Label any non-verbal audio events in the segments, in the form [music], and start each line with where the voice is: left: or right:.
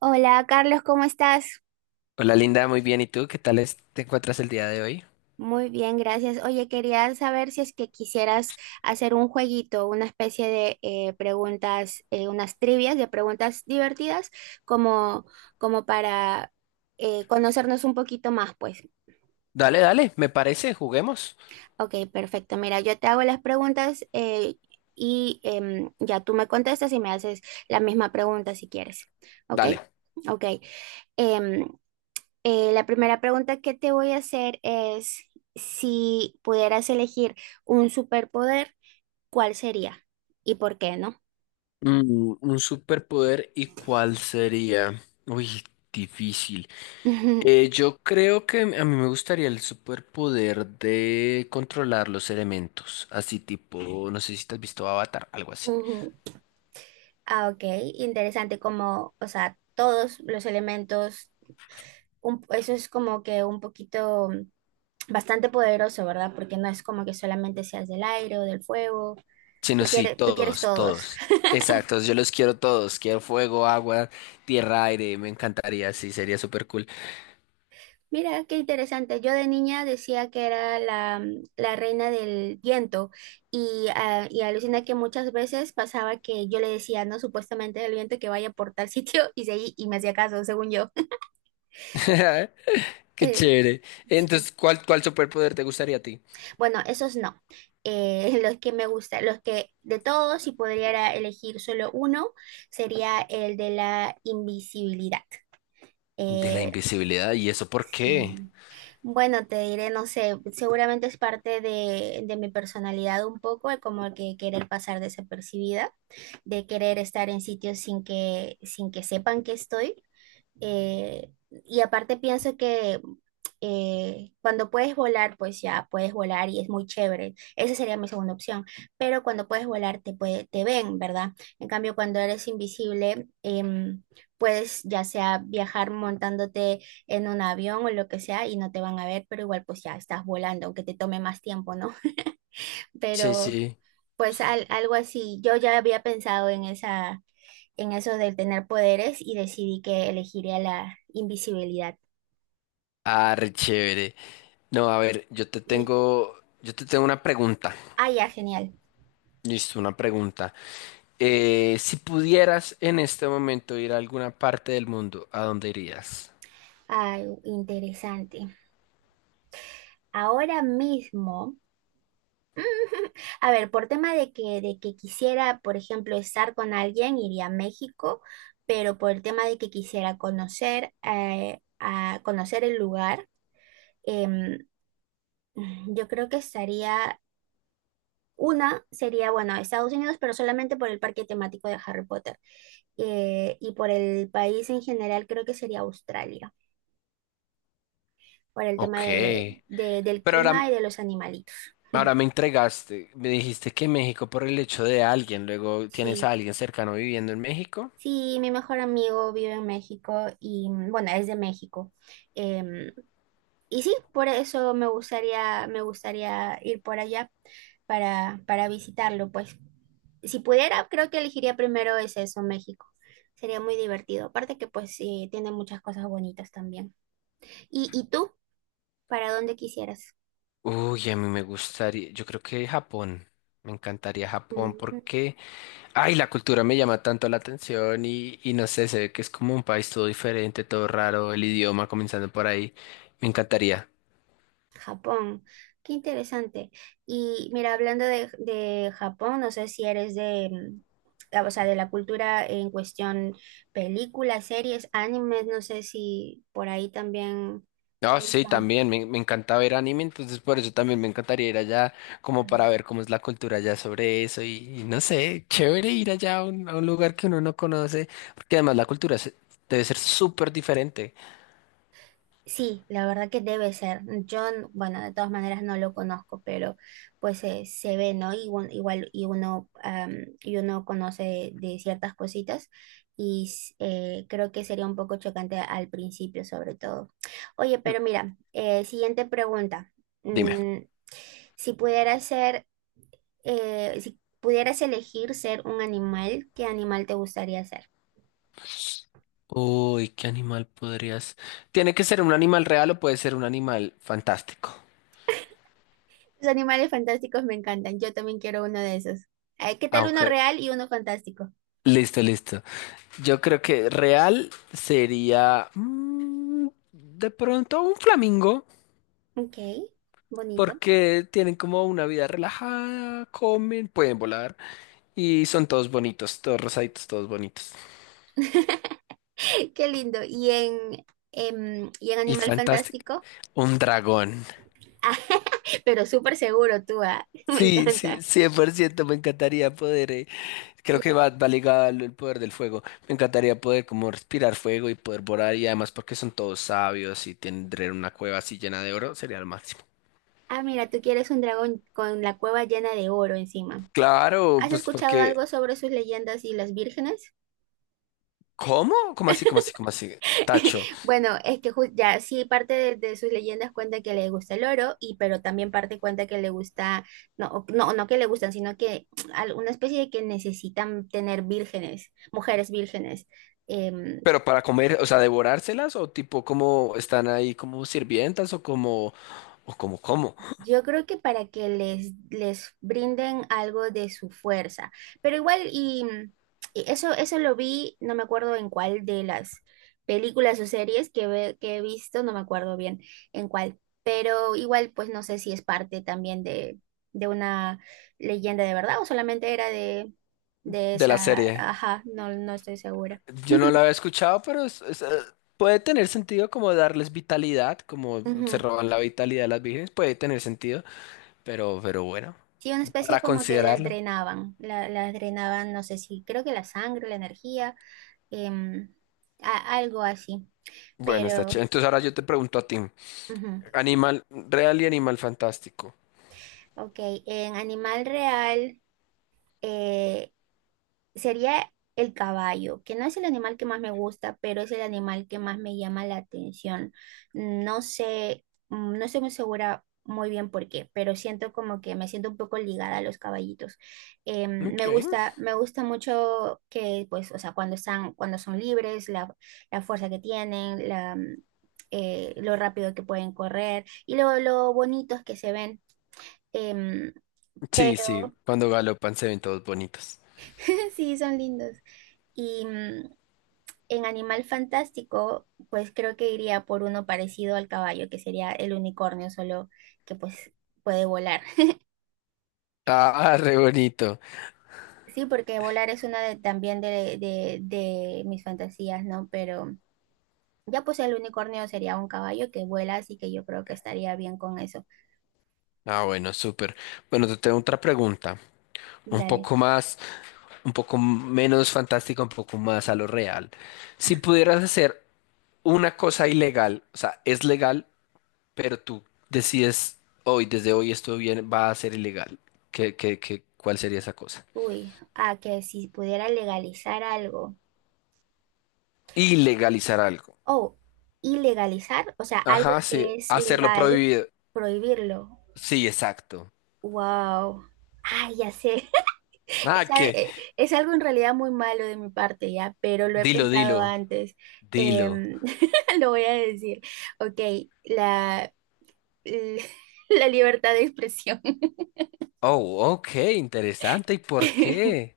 right: Hola, Carlos, ¿cómo estás?
left: Hola Linda, muy bien. ¿Y tú qué tal te encuentras el día de hoy?
right: Muy bien, gracias. Oye, quería saber si es que quisieras hacer un jueguito, una especie de preguntas, unas trivias de preguntas divertidas, como, como para conocernos un poquito más, pues.
left: Dale, dale, me parece, juguemos.
right: Ok, perfecto. Mira, yo te hago las preguntas y ya tú me contestas y me haces la misma pregunta si quieres. Ok,
left: Dale.
right: ok. Em, la primera pregunta que te voy a hacer es si pudieras elegir un superpoder, ¿cuál sería? ¿Y por qué no?
left: Mm, un superpoder, ¿y cuál sería? Uy, difícil.
right: [laughs]
left: Yo creo que a mí me gustaría el superpoder de controlar los elementos, así tipo, no sé si te has visto Avatar, algo así.
right: Ujú. Ah, ok, interesante como, o sea, todos los elementos, eso es como que un poquito bastante poderoso, ¿verdad? Porque no es como que solamente seas del aire o del fuego, tú
left: Sino sí,
right: quieres, tú quieres
left: todos,
right: todos.
left: todos. Exacto, yo los quiero todos, quiero fuego, agua, tierra, aire, me encantaría, sí, sería super cool.
right: Mira, qué interesante. Yo de niña decía que era la reina del viento y, ah, y alucina que muchas veces pasaba que yo le decía, no, supuestamente el viento que vaya por tal sitio [laughs] y me hacía caso, según yo. [laughs]
left: [laughs] Qué
right: Eh,
left: chévere.
right: sí.
left: Entonces, ¿cuál superpoder te gustaría a ti?
right: Bueno, esos no. Los que me gustan, los que de todos, si pudiera elegir solo uno, sería el de la invisibilidad.
left: De la
right: Eh,
left: invisibilidad, ¿y eso por qué?
right: sí. Bueno, te diré, no sé, seguramente es parte de mi personalidad un poco, el como que querer pasar desapercibida, de querer estar en sitios sin que sepan que estoy. Y aparte pienso que cuando puedes volar, pues ya puedes volar y es muy chévere. Esa sería mi segunda opción. Pero cuando puedes volar, te ven, ¿verdad? En cambio, cuando eres invisible, puedes ya sea viajar montándote en un avión o lo que sea y no te van a ver, pero igual pues ya estás volando, aunque te tome más tiempo, ¿no? [laughs]
left: Sí,
right: Pero
left: sí.
right: pues algo así. Yo ya había pensado en esa en eso del tener poderes y decidí que elegiría la invisibilidad.
left: Ah, re chévere. No, a ver,
right: Y,
left: yo te tengo una pregunta.
right: ah, ya, genial.
left: Listo, una pregunta. Si pudieras en este momento ir a alguna parte del mundo, ¿a dónde irías?
right: Ay, interesante. Ahora mismo, [laughs] a ver, por tema de que quisiera, por ejemplo, estar con alguien, iría a México, pero por el tema de que quisiera conocer, a conocer el lugar, em, yo creo que estaría una sería, bueno, Estados Unidos, pero solamente por el parque temático de Harry Potter. Y por el país en general creo que sería Australia, por el tema
left: Ok.
right: del
left: Pero
right: clima
left: ahora,
right: y de los animalitos. [laughs]
left: ahora me entregaste, me dijiste que México por el hecho de alguien, luego tienes
right: Sí,
left: a alguien cercano viviendo en México.
right: sí, mi mejor amigo vive en México y bueno, es de México. em, Y sí, por eso me gustaría ir por allá para visitarlo, pues. Si pudiera, creo que elegiría primero es eso, México. Sería muy divertido. Aparte que pues sí, tiene muchas cosas bonitas también. Y tú? ¿Para dónde quisieras?
left: Uy, a mí me gustaría, yo creo que Japón, me encantaría Japón
right: Mm.
left: porque, ay, la cultura me llama tanto la atención y no sé, se ve que es como un país todo diferente, todo raro, el idioma comenzando por ahí, me encantaría.
right: Japón, qué interesante. Y mira, hablando de Japón, no sé si eres o sea, de la cultura en cuestión, películas, series, animes, no sé si por ahí también te
left: Ah, sí,
right: gustan.
left: también, me encanta ver anime, entonces por eso también me encantaría ir allá como para ver cómo es la cultura allá sobre eso y no sé, chévere ir allá a a un lugar que uno no conoce, porque además la cultura debe ser súper diferente.
right: Sí, la verdad que debe ser. Bueno, de todas maneras no lo conozco, pero pues se ve, ¿no? Igual, y uno, y uno conoce de ciertas cositas creo que sería un poco chocante al principio, sobre todo. Oye,
left: Mm,
right: pero mira, siguiente pregunta.
left: dime.
right: Mm, si pudieras ser, si pudieras elegir ser un animal, ¿qué animal te gustaría ser?
left: Uy, ¿qué animal podrías? ¿Tiene que ser un animal real o puede ser un animal fantástico?
right: Los animales fantásticos me encantan. Yo también quiero uno de esos. Ay, ¿qué tal
left: Ah,
right: uno
left: ok.
right: real y uno fantástico?
left: Listo, listo. Yo creo que real sería mm, de pronto un flamingo,
right: Ok, bonito.
left: porque tienen como una vida relajada, comen, pueden volar y son todos bonitos, todos rosaditos, todos bonitos.
right: [laughs] Qué lindo. Y en
left: Y
right: animal
left: fantástico.
right: fantástico,
left: Un dragón.
right: [laughs] Ah, pero súper seguro tú, ah. [laughs] Me
left: Sí, sí,
right: encanta.
left: 100% me encantaría poder creo que
right: Y-
left: va ligado al poder del fuego. Me encantaría poder como respirar fuego y poder volar y además porque son todos sabios y tendré una cueva así llena de oro, sería lo máximo.
right: Ah, mira, tú quieres un dragón con la cueva llena de oro encima.
left: Claro,
right: ¿Has
left: pues
right: escuchado
left: porque
right: algo sobre sus leyendas y las vírgenes?
left: ¿cómo? ¿Cómo así? Tacho.
right: [laughs] Bueno, ya sí, parte de sus leyendas cuenta que le gusta el oro, y pero también parte cuenta que le gusta, no que le gustan, sino que [tsk] una especie de que necesitan tener vírgenes, mujeres vírgenes. em,
left: Pero para comer, o sea, devorárselas o tipo como están ahí como sirvientas o como cómo
right: Yo creo que para que les brinden algo de su fuerza. Pero igual, y eso lo vi, no me acuerdo en cuál de las películas o series que he visto, no me acuerdo bien en cuál. Pero igual, pues no sé si es parte también de una leyenda de verdad o solamente era de
left: de la
right: esa.
left: serie.
right: Ajá, no, no estoy segura.
left: Yo no la
right: [laughs]
left: había escuchado, pero puede tener sentido como darles vitalidad, como se
right: Ujú.
left: roban la vitalidad de las vírgenes, puede tener sentido, pero bueno.
right: Sí, una especie
left: Para
right: como que las
left: considerarlo.
right: drenaban, las drenaban, no sé si, creo que la sangre, la energía em, algo así,
left: Bueno, está chévere.
right: pero,
left: Entonces ahora yo te pregunto a ti.
right: ujú,
left: Animal real y animal fantástico.
right: ok, en animal real, eh, sería el caballo, que no es el animal que más me gusta, pero es el animal que más me llama la atención. No sé, mm, no estoy muy segura muy bien por qué, pero siento como que me siento un poco ligada a los caballitos.
left: Ok.
right: Me gusta mucho que, pues, o sea, cuando son libres, la fuerza que tienen, lo rápido que pueden correr y lo bonitos que se ven. Em,
left: Sí, sí,
right: pero
left: cuando galopan se ven todos bonitos.
right: Sí, son lindos. Y mm, en Animal Fantástico, pues creo que iría por uno parecido al caballo, que sería el unicornio, solo que pues puede volar.
left: Ah, [laughs] re bonito.
right: Sí, porque volar es una de, también de mis fantasías, ¿no? Pero ya pues el unicornio sería un caballo que vuela, así que yo creo que estaría bien con eso.
left: Ah, bueno, súper. Bueno, te tengo otra pregunta. Un
right: Dale.
left: poco más, un poco menos fantástica, un poco más a lo real.
right: Ah,
left: Si pudieras hacer una cosa ilegal, o sea, es legal, pero tú decides hoy, desde hoy esto bien va a ser ilegal. ¿Cuál sería esa cosa?
right: uy, ah, que si pudiera legalizar algo.
left: Ilegalizar algo.
right: Oh, ilegalizar, o sea, algo
left: Ajá, sí.
right: que es
left: Hacerlo
right: legal,
left: prohibido.
right: prohibirlo.
left: Sí, exacto.
right: Wow. Ay, ya sé. [laughs]
left: Ah,
right: Es,
left: que.
right: es algo en realidad muy malo de mi parte, ya, pero lo he
left: Dilo, dilo,
right: pensado antes.
left: dilo.
right: Em, [laughs] lo voy a decir. Ok, la, l- [laughs] la libertad de expresión.
left: Oh, ok, interesante. ¿Y por
right: [laughs]
left: qué?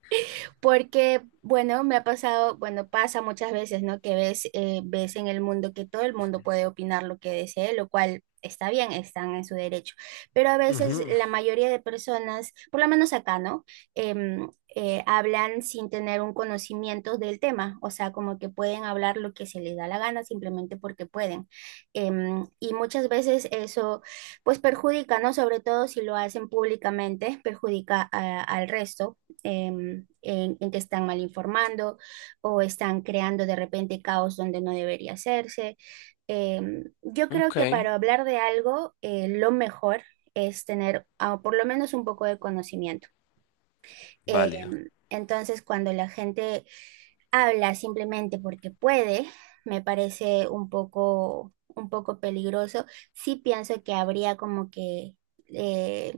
right: Porque, bueno, me ha pasado, bueno, pasa muchas veces, ¿no? Que ves, ves en el mundo que todo el mundo puede opinar lo que desee, lo cual está bien, están en su derecho. Pero a veces
left: Ujú,
right: la mayoría de personas, por lo menos acá, ¿no? Em, hablan sin tener un conocimiento del tema, o sea, como que pueden hablar lo que se les da la gana simplemente porque pueden. Em, y muchas veces eso, pues perjudica, ¿no? Sobre todo si lo hacen públicamente, perjudica al resto eh, en, en, que están mal informando o están creando de repente caos donde no debería hacerse. Eh, yo creo
left: ok,
right: que para hablar de algo, lo mejor es tener ah, por lo menos un poco de conocimiento. Eh,
left: válido.
right: entonces, cuando la gente habla simplemente porque puede, me parece un poco peligroso. Sí pienso que habría como que eh,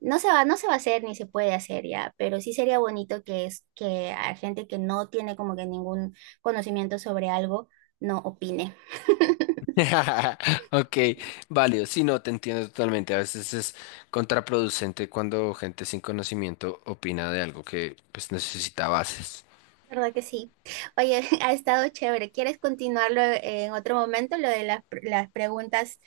right: no se va a hacer ni se puede hacer ya, pero sí sería bonito que es que a gente que no tiene como que ningún conocimiento sobre algo no opine.
left: [laughs] Ok, válido. Sí, no, te entiendo totalmente. A veces es contraproducente cuando gente sin conocimiento opina de algo que pues necesita bases.
right: ¿Verdad que sí? Oye, [laughs] ha estado chévere. ¿Quieres continuarlo en otro momento, lo las preguntas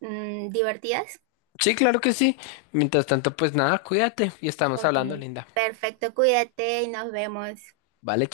right: mm, divertidas?
left: Sí, claro que sí. Mientras tanto, pues nada, cuídate y estamos
right: Ok,
left: hablando, linda.
right: perfecto. Cuídate y nos vemos.
left: Vale.